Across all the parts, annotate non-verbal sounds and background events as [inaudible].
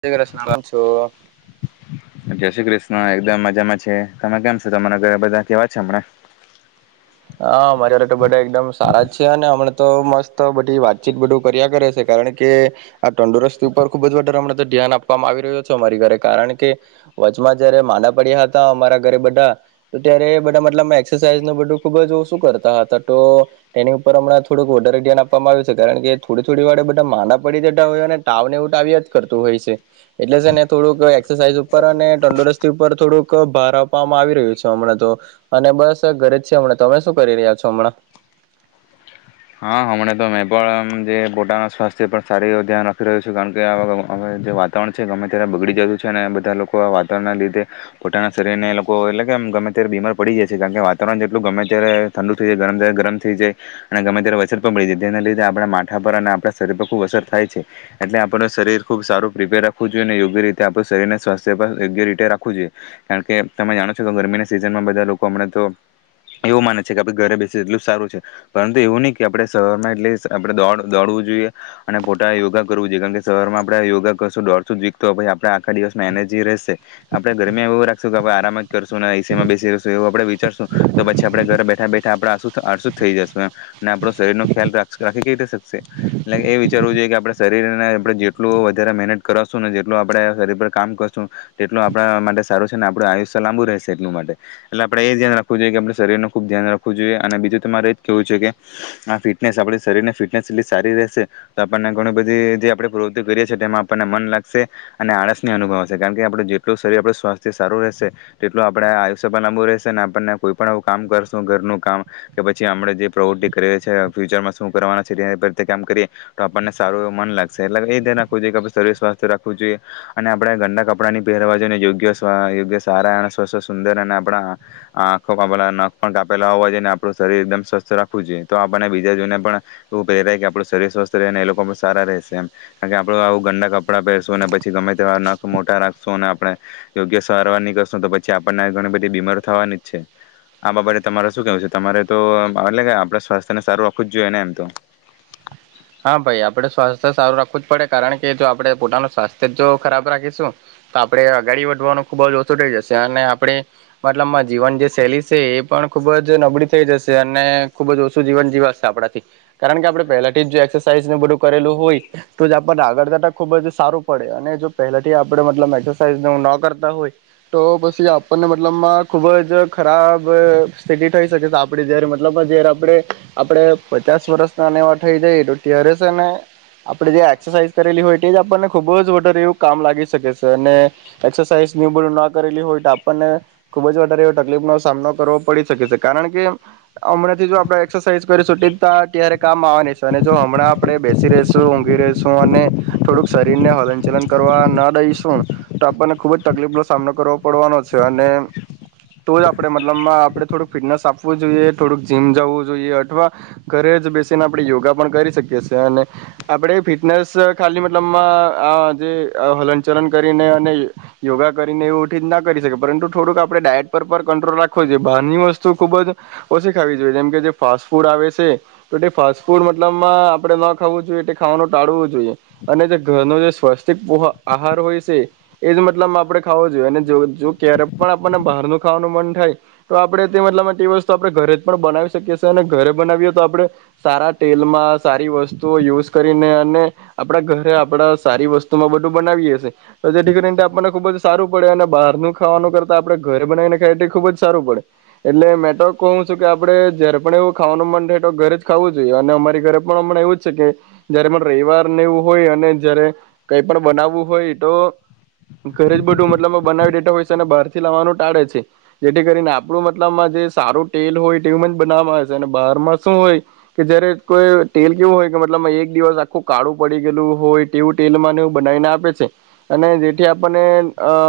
જયશ્રી કૃષ્ણ કેમ છો હા એકદમ મજામાં છે તમે કેમ છો તમારા ઘરે બધા કેવા છે હમણાં અ. મારા ધરે એકદમ સારા છે અને હમણા તો મસ્ત બધી વાતચીત બધું કર્યા કરે છે કારણ કે આ તંદુરસ્તી ઉપર ખુબ જ વધારેમ ધ્યાન આપવામાં આવી રહ્યો છે અમારી ઘરે કારણ કે વચમાં જયારે માદા પડ્યા હતા અમારા ઘરે બધા તો ત્યારે બધા મતલબ એક્સરસાઇઝ ન બું ખુબ જ ઓ શું કરતા હતા તો ટ્રેનિંગ ઉપર હમણાં થોડુંક વધારે ધ્યાન આપવામાં આવ્યું છે કારણ કે થોડી થોડી વાડે બધા માદા પડી જતા હોય અને તાવ ને તાવ આવ્યા જ કરતું હોય છે એટલેને થોડુંક એક્સરસાઇઝ ઉપર અને તંદુરસ્તી ઉપર થોડુંક ભાર આપવામાં આવી રહ્યું છે હમણાં તો અને બસ ઘરે હમણા તમે શું કરી રહ્યા છો હમણાં હા હમણાં તો મેં પણ જે પોતાના સ્વાસ્થ્ય પર સારી ધ્યાન રાખી રહ્યો છું કારણ કે જે વાતાવરણ છે ગમે ત્યારે બગડી જતું છે અને બધા લોકો આ વાતાવરણના લીધે પોતાના શરીરને એ લોકો એટલે કેમ ગમે ત્યારે બીમાર પડી જાય છે કારણ કે વાતાવરણ જેટલું ગમે ત્યારે ઠંડુ થઈ જાય ગરમ ત્યારે ગરમ થઈ જાય અને ગમે વન પણ મળીાય જેના લીે આપણા માઠા પર અને આપણા શરીર પર ખુબ અસર થાય છે એટલે આપણ શરીર ખુબ સારું પ્રિપેર રાખવું જોઈએ અને યોગ્ય રીતે આપણું શરીરને સ્વાસ્થ્ય પર યોગ્ય રીતે રાખવું જોઈએ કારણ કે તમે જાણો છો કે ગરમીના સિઝનમાં બધા લોકો અમને તો એવું માને છે કે આપણે ઘરે બેસી એટલ જ સારું છે પરંતુ એવું નહીિ કે આપણે શહેરમાં એટલી આપણેડ દોડવું જોઈએ અને પોતા યોગા કરવું જોઈએ કારણ કે શરમાં આપડણે યોગા કરશું દોડશું જ વીકતો આપણે આખા દિવસમાં એનર્જી રહેશે આપણેે ગરમમાં એવું રાખશું કે આપણે આરામ જ કરશું ને એસીમાં બેસી રહેશું એવું આપણે વિચારશું તો પછી આપણે ઘરે બેઠા બેઠા આપણે આું આું જ થઈ જશુંમ ને આપણો શરીરનો ખ્યાલ રા રાખી ક શકશે એટલે કે એ વિચારવું જોઈએ કે આપણે શરીરને આપણે જેટલું વધારે મહેનત કરાવશું ને જેટલું આપણે શરીર પર કામ કરશું તેટલું આપણા માટે સારું છે ને આપણું આયુષ્ય લાંબુ રહેશે એટલું માટે એટલે આપણે એ ધ્યાન રાખવું જોઈએ કે આપણે શરીરનું ખૂબ ધ્યાન રાખવું જોઈએ અને બીજું તમારે એ જ કહેવું છે કે આ ફિટનેસ આપ શરીરની ફિટનેસ જેટલી સારી રહેશે તો આપણને ઘણી બધી જે આપણે પ્રવૃત્તિ કરીએ છીએ તેમાં આપણને મન લાગશે અને આળસને અનુભવ આવશે કારણ કે આપ જેટલું શરીર આપું સ્વાસ્થ્ય સારું રહેશે તેટલું આપણે આયુષ્ય પર લાંબુ રહેશે અને આપણને કોઈ પણ કામ કરશું ઘરનું કામ કે પછી આપણે જે પ્રવૃતિ ફ્યુચરમાં શું કરવાના છે કામ કરીએ તો આપણને સારું એવું મન લાગશે એટલે એ ધ્યાન રાખવું જોઈએ કે આપ શરીર સ્વસ્થ રાખવું જોઈએ અને આપણેે ગંડા કપડા ની પહેરવા જોઈએને યોગ્ય યોગ્ય સારા અને સ્વસ્થ સુંદર અને આપણા આંખો કાપેલા નખ પણ કાપેલા હોવા જોઈએને આપણું શરીર એકદમ સ્વસ્થ રા બીજા જોઈને પણ એવું પ્રેરાય કે આપડું શરીર સ્વસ્થ રહેને એ લોકો પણ સારા રહેશે એમ કારણ કે આપડું આવું ગડા કપડાં પહેરશું પછી ગમે તેવા નખ મોટા રાખશું અને આપણે યોગ્ય સારવાર નીકળશું તો પછી આપણને ઘણી બધી બીમાર થવાની જ છે આ બાબતે તમારે શું કેવું છે તમારે તો એટ આપણા સ્વાસ્થ્ય ને સારું રાખવું જ જોઈએ ને એમ તો હા ભાઈ આપડ સ્વાસ્થ્ય સારું રાખવું જ પડે કારણ કે જો આપણેે પોતાનું સ્વાસ્થ્ય જો ખરાબ રાખીશું તો આપણે આગાડી વધવાનું ખુબ જ ઓછું થઈ જશે અને આપણે મતલબમાં જીવન જે સૈલી છે એ પણ ખુબ જ નબળી થઈ જશે અને ખુબ જ ઓછું જીવન જીવાશે આપણાથી કારણ કે આપણે પહેલાથી જ જો એક્રસાઇઝ બધું કરેલું હોય તો જ આપણને આગળતાતા ખૂબ જ સારું પડે અને જો પહેલાથી આપણે મતલબ એસરસાઇઝ ન ન કરતા હોય તો પછી આપણને મતલબમાં ખૂબ જ ખરાબ સ્થિતિ થઈ શકે છે આપણે જ્યારે મતલબ જારે આપણે આપણે પચાસ વર્ષના એવા થઈ જઈએ તો ત્યારે છે ને આપણે જે એક્સરસાઇઝ કરેલી હોય તે જ આપણને ખુબ જ વધારે એવું કામ લાગી શકે છે અને એક્સરસાઇઝ ન બ ના કરેલી હોય તો આપણને ખુબ જ વધારે એવ તકલીફ નો સામનો કરવો પડી શકે છે કારણ કે હમણાંથી જો આપડણે એક્સરસાઇઝ કરીશું ત્યારે કામ આવવાની છે અને જો હમણાં આપડણે બેસી રશું ઊંઘી રશું અને થોડુંક શરીર ને હલનચલન કરવા ન રઈશું તો આપણને ખુબ જ તકલીફ નો સામનો કરવો પડવાનો છે અને તો જ આપણે મતલબમાં આપણે થોડુંક ફિટનેસ આપવું જોઈએ થોડુંક જીમ જવું જોઈએ અથવા ઘરે જ બેસીને આપણે યોગા કરી શકી અને આપણે ફિટનેસ ખાલી મતલબમાં આ જે હલન ચલન કરીને અને યોગા કરીને એવુંી જ ના કરી શકી પરંતુ થોડુંક આપણે ડાયટ પર પર કંટ્રોલ રાખવો જોઈએ બહારની વસ્તુ ખુબ જ ઓછી ખાવી જોઈએ જેમકે જે ફાસ્ટ ફૂડ આવે છે તો તે ફાસ્ટ ફૂડ મતલબમાં આપણે ન ખાવું જોઈએ તે ખાવાનું ટાળવું જોઈએ અને જે ઘરનો જે સ્વસ્તિકહ આહાર હોય છે એ જ મતલબમાં આપણે ખાવો જોઈએ અને જો જો ક્યારેય પણ આપણને બહારનું ખાવાનું મન થાય તો આપણે તે મતલબમાં તે વસ્તુ આપણે ઘરે જ પણ બનાવી શકીએ છીએ અને ઘરે બનાવીએ તો આપણે સારા તેલમાં સારી વસ્તુઓ યુઝ કરીને અને આપણા ઘરે આપણા સારી વસ્તુમાં બધું બનાવીએશે તો જેથીી કરીને આપણને ખુબ જ સારું પડે અને બહારનું ખાવાનું કરતા આપણે ઘર બનાવીને ખાયએ ખૂબ જ સારું પડે એટલે મેં તો કહું છું કે આપડે જય પણ એવું ખાવાનું મન રહે તો ઘરે જ ખાવું અને અમારી ઘરે પણ હમણાં એવું જ છે કે જયારે પણ રવવાર વું હોય અને જયારે કઈ પણ બનાવવું હોય તો ઘરે જ બધું મતલબમાં બનાવી દેઠા હોય છે અને બહાર થી લાવવાનું ટાળે છે જેથી કરીને આપણું મતલબમાં જે સારું તેલ હોય તેવું જ બનાવવામાં આવે છે અને બહારમાં શું હોય [inaudible] કે જયારે કોઈ તેલ કેવું હોય કે મતલબ એક દિવસ આખું કાળું પડી ગયેલું હોય તેવું તેલ મને બનાવીને આપે છે અને જેથી આપણને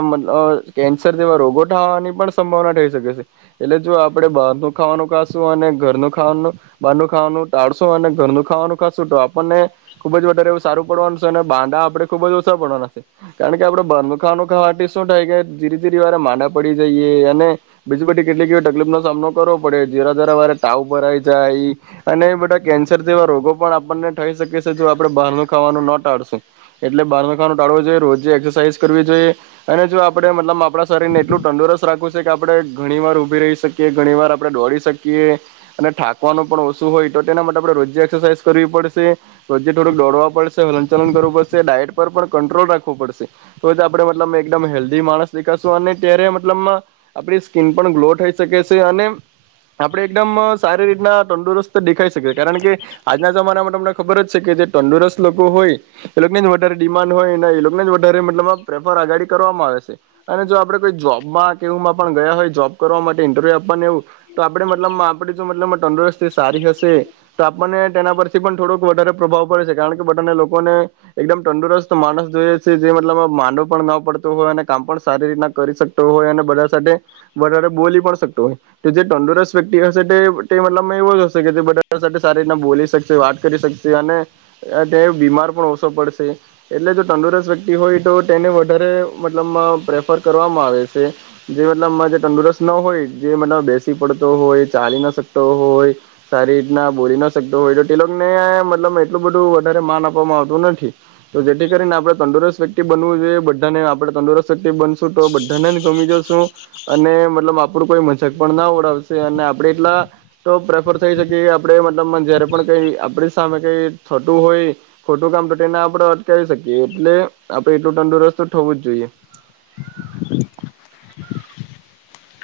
મતલ કેન્સર જેવા રોગો વાની પણ સંભાવના થઈ શકે છે એટલે જો આપણે બહારનું ખાવાનું ખાશું અને ઘરનું ખાવાનું બહારનું ટાશ અને ઘરનું ખાવાનું ખાશું તો આપણને ખુબ જ વધારેવું સારું પડવાનું છે અને બાંદડા આપડણે ખુબ જ ઓછા પડવાના છે કારણ કે આપણેે બારનું ખાવાનું ખાવાથી શું થાય કે જીરે ધીરી વારે માંડા પડી જઈએ અને બીજીું બધી કેટલીક એવી તકલીફ નો સામનો કરવો પડે જીરા જરા વારે તાવ ભરાઈ જાય અને એ બધા કેન્સર જેવા રોગો પણ આપણને થઈ શકે છે જો આપણે બહારનું ખાવાનું ન ટાળશું એટલે બહારનું ખાવાનું ટાળવું જોઈએ રોજે એક્સરસાઇઝ કરવી જોઈએ અને જો આપણે મતલબ આપણા શરીરને એટલું તંદુરસ્ત રાખવું છે કે આપણે ઘણીવાર ઊભી રહી શકીએ ઘણીવાર આપણે દોળડી શકીએ અને થાંકવાનું પણ ઓ હોય તો તેના માટે આપણે રોજે એક્સરસાઇઝ કરવી પડશે રોજે થોડુંક દોડવા પડશે હલનચલન કરવું પડશે ડાયટ પર પણ કંટ્રોલ રાખવો પડશે તો જ આપણે મતલબ એકદમ હેલ્ધી માણસ દેખાશું અને ત્યારે મતલબ આપણી સ્કીિન પણ ગ્લો થઈ શકે છે અને આપણે એકદમ સારી રીતના તંદુરસ્ત તો દેખાઈ શકે કારણ કે આજના જમાનામાં તમને ખબર જ છે કે જે તંદુરસ્ત લોકો હોય એ લોકોને જ વધારે ડિમાન્ડ હોય ને એ લોકોને જ વધારે મતલબ પ્રેફર આગાડી કરવામાં આવે છે અને જો આપડે કોઈ જોબમાં માં પણ ગયા હોય જોબ કરવા માટે ઇન્ટરવ્યુ આપવાને એવું તો આપણે મતલબ આપ મતલબ તંદુરસ્ત સારી હશે તો આપણને તેના પરથી પણ થોડોક વધારે પ્રભાવ પડે છે કારણ કે બાને લોકોને એકદમ તંદુરસ્ત માણસ જોઈએ છે જે મતલબ માંડો પણ ન પડતો હોય અને કામ પણ સારી રીતના કરી શકતો હોય અને બધા સાથે વધારે બોલી પણ શકતો હોય તો જે તંદુરસ્ત વ્યક્તિ હશે તે તે મતલબ એવો જ હશે બા સારી રીતના બોલી શકશે વાત કરી શકશે અને તે બીમાર પણ ઓછો પડશે એટલે જો તંદુરસ્ત વ્યક્તિ હોય તો તેને વધારે મતલબ પ્રેફર કરવામાં આવે છે જે મતલબ જે તંદુરસ્ત ન હોય જે મતલબ બેસી પડતો હોય ચાલી ન શકતો હોય સારી રીતના બોલી ના શકતો હોય તો ટિલકને મતલબ એટલું બધું વધારે માન આપવામાં આવતું નથી તો જેથી કરીને આપણે તંદુરસ્ત વ્યક્તિ બનવું જોઈએ બધાને આપણે તંદુરસ્ત બનશો તો બધાને ગમી જ અને મતલબ આપડું કોઈ મજક પણ ના ઓડાવશે અને આપડે એટલા તો પ્રેફર કઈ શકીએ આપણે મતલબ જયારે પણ કઈ આપણી સામે કઈ થતું હોય ખોટું કામ તો તેને આપણે અટકાવી શકીએ એટલે આપડણે એટલું તંદુરસ્ત થવું જ જોઈએ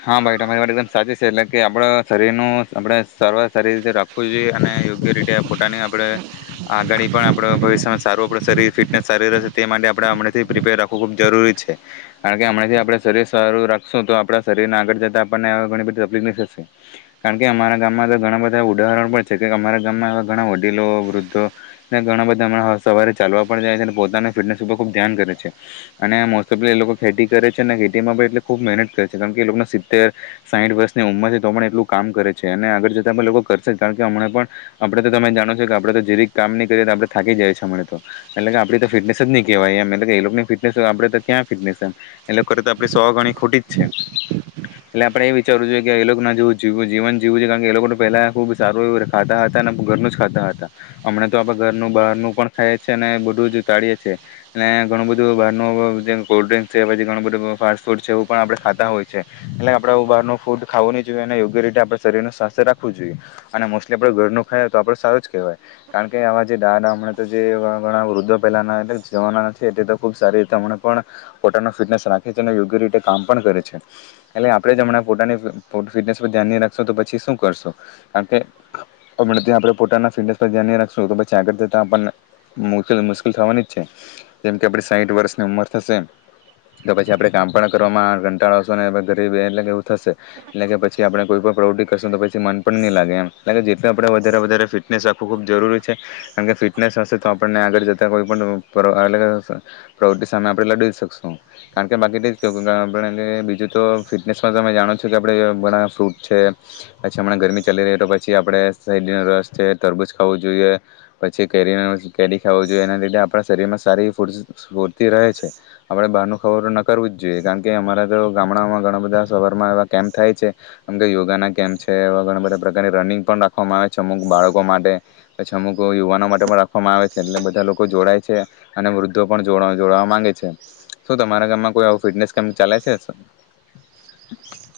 હા ભાઈ તમારી વા એકદમ સાચી છે એટલે કે આપડ શરીરનું આપડણે સવ સારી રીતે રાખવું જોઈએ અને રીતે પોતાની આપડે આગળ પણ આપડ ભવિષ્યમાં સારું આપણે શરીર ફિટનેસ સારી રહેશે તે માટે આપણે હમણાંથી પ્રિપેર રાખવું ખૂબ જરૂરી છે કારણ કે હમણાંથી આપણે શરીર સારું રાખશું તો આપણા શરીરને આગળ જતાં આપણને હ ઘણી બધી તકલીફ થશે કારણ કે અમારા ગામમાં ઘણા બધા ઉદાહરણ પણ છે કે અમારા ગામમાં એવા ઘણા વડીલો વૃદ્ધો ને ઘણા બધા હમણાં સવારે ચાલવા પણ જાય છે અને પોતાના ફિટનેસ ઉપર ખૂબ ધ્યાન કરે છે અને મોસ્ટ ઓફલી એ લોકો ખેતી કરે છે અને ખેતીમાં પણ એટલે ખૂબ મહેનત કરે છે કારણ કે એ લોકોને સિત્તેર સાહીઠ વર્ષની ઉંમર છે તો પણ એટલું કામ કરે છે અને આગળ જતાં પણ લોકો કરશે જ કારણ કે હમણાં પણ આપણે તો તમે જાણો છો કે આપણે તો જેરીક કામ નહીં કરીએ તો આપણે થાકી જાય છે અમણા તો એટલે કે આપણી તો ફિટનેસ જ નહીં કહેવાય એમ એટલે કે એ લોકોની ફિટનેસ આપણે તો ક્યાં ફિટનેસ એમ એટલે કરે તો આપણી સોગણી ખોટી એટલે આપણે એ વિચારવું જોઈએ કે એ લોકો ના જ જીવન જીવું છેએ કારણ કે એ લોકો પેલા ખુબ સારું એવ ખાતા હતા અને ઘરનું જ ખાતા હતા હમણા તો આપ ઘરનું બહારનું પણ ખાઈએ છીએ અને બધું જ તાળીએ છીએ અને ઘણું બધું બહારનું કોલ્ડ ડ્રિં છે પછ ઘણું બધું ફાસ્ટ ફૂડ છે પણ આપણે ખાતા હોય છે એટલે આપણેું બહારનું ફૂડ ખાવું ન જોઈએ અને યોગ્ય રીતે આપણે શરીર ન સ્વાસ્થ્ય રાખવું જોઈએ અને મોસ્ટલી આપડ ઘરનું ખાયએ તો આપડે સારું જ કહેવાય કારણ કે આવા જે ડાળ તો જે ઘણા વૃદ્ધો પહેલાના જવાના એ ખૂબ સારી રીતેમ પણ પોતાનો ફિટનેસ રાખે છે અને યોગ્ય રીતે કામ પણ કરે છે એટલે આપણેે જ હમણાં પોતાની ફિટનેસ પર ધ્યાન રાખશું તો પછી શું કરશું કારણ કે આપણે પોતાના ફિટનેસ પર ધ્યાન રાખશું તો પછી આગળ જતા મુશ્કેલ થવાની જ છે જેમ કે આપડી સાહીઠ વર્ષની ઉંમર થશે તો પછી આપણેે કામ પણ વામાં કંટાળ આવશો ને ગરીબ એટલે કે એવું થશે એટલે કે પછી આપડ કોઈ પણ પ્રવઢ કરશ પછી મન પણ નં લાગે એમ એટલે કે જેટલ આપણે વધારે વધારે ફિટનેસ રાખવું ખૂબ જરૂરી છે કારણ કે ફિટનેસ હશે તો આપણને આગળ જતાં કોઈપણ પ્ર અલગ પ્રવૃત્તિ સામે આપણે લડીડી શકશું કારણ કે બાકી કે આપણે બીજું તો ફિટનેસમાં તમે જાણો છો કે આપણે ઘણા ફ્રૂટ છે પછી હમણાં ગરમી ચાલી રહી તો પછી આપણે સહેડીનો રસ છે તરબૂજ ખાવું જોઈએ પછી કેરીનો કેરી ખાવું જોઈએ એના લીધે આપણા શરીરમાં સારી ફૂડ્સ ફ રહે છે આપડ બનું નગર ઉ જોઈએ કારણ કે અમારા તો ગામડામાં ઘણા બધા સવારમાં એવા કેમ્પ થાય છે કેમ કે યોગાના કેમ્પ છે એવા ઘણા બધા પ્રકારની રનિંગ પણ રાખ સ આવે છે અમુક બાળકો માટે પછી અમુક યુવાનો માટે પણ રાખવામાં આવે છે એટલે બધા લોકો જોડાય છે અને વૃદ્ધો પણ જોડાવા માંગે છે શ તમારા ગામમાં કોઈ ફિટનેસ કેમ ચાલે છે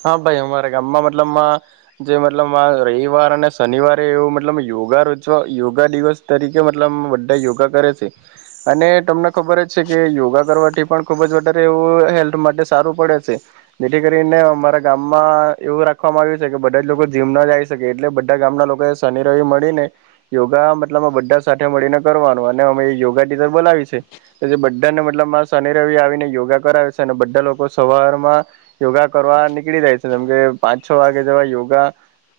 હા ભાઈ અમારા ગામમાં મતલબ જે મતલબ આ રવિવાર અને શનિવારે એવું મતલબ યોગા રજવા યોગા દિવસ તરીકે મતલબ બધા યોગા કરે છે અને તમને ખબર જ છે કે યોગા કરવાથી પણ ખુબ જ વધારે એવું હેલ્થ માટે સારું પડે છે જેથી કરીને અ ગામમાં એવું રાખવામાં આવ્યું છે કે બધા જ લોકો જીમ ના જાય શકે એટલે બધા ગામના લોકો એ શનિ રવિ મળીને યોગા મતલબ બધા સાથે મળીને કરવાનું અને અમે યોગા ટીચર બોલાવી છે જે બધાને મતલબ આ શનિ રવિ આવીને યોગા કરાવે છે અને બધા લોકો સવાર માં યોગા કરવા પાંચ છ વાગે જેવા યોગા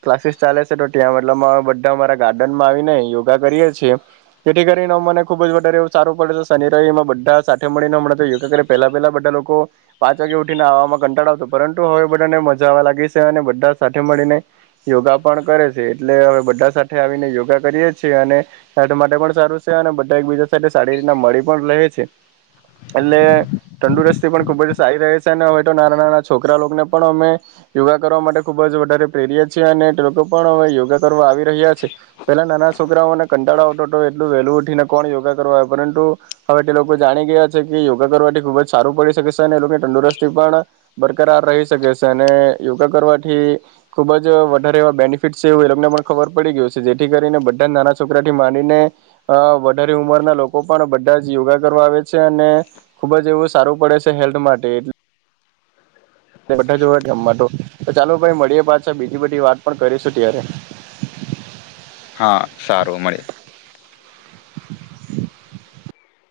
ક્લાસીસ ચાલે છે તો ત્યાં મતલ અ બધા અરા ગાર્ડન માં આવીને યોગા કરીએ છી જેથી કરીને મને ખુબ જ વધારે એવું સારું પડે છે શનિ રમાં બધા સાથે મળીને હણા યોગા કરી પેલા પેલા બધા લોકો પાંચ વાગે ઉઠીને આવામાં કંટાળ આવતો પરંતુ હવે ા મજાવા લાગી છે અને બધા સાથે મળીને યોગા પણ કરે છે એટલે હવે બધા સાથે આવીને યોગા કરીએ છેીએ અને સાથે માટે પણ સારું છે અને બધા એકબીજા સાથે સારી રીતના મળી પણ રહે છે એટલે તંદુરસ્તી પણ ખુબ જ સારી રહે છે અને હવે તો નાના નાના છોકરા લોકોને પણ અમે યોગા કરવા માટે ખુબ જ વધારે પ્રેર છીએ અને તે લોકો પણ અ યોગા કરવા આવી રહ્યા છે પેલા નાના છોકરાઓને કંટાળાઓોટ એટલું વહેલું ઉઠીને કોણ યોગા કરવા આવે પરંતુ હવે તે લોકો જાણી ગયા છે કે યોગા કરવાથી ખુબ જ સારું પડી શકે છે અને એ લોકોની તંદુરસ્તી પણ બરકરાર રહી શકે છે અને યોગા કરવાથી ખુબ જ વધારે એવા બેનિફિટ છે એવું એ લોકોમને પણ ખબર પડી ગયું છે જેથી કરીને બધા નાના છોકરા થી માનીને અ વધારે ઉંમરના લોકો પણ બધા જ યોગા કરવા આવે છે અને ખુબ જ એવું સારું પડે છે હેલ્થ માટે બા જોવા જમવાડ તો ચાલો ભાઈ મળીએ પાતછા બીજી બધી વાત પણ કરીશું ત્યારે હા સારું મળે [inaudible]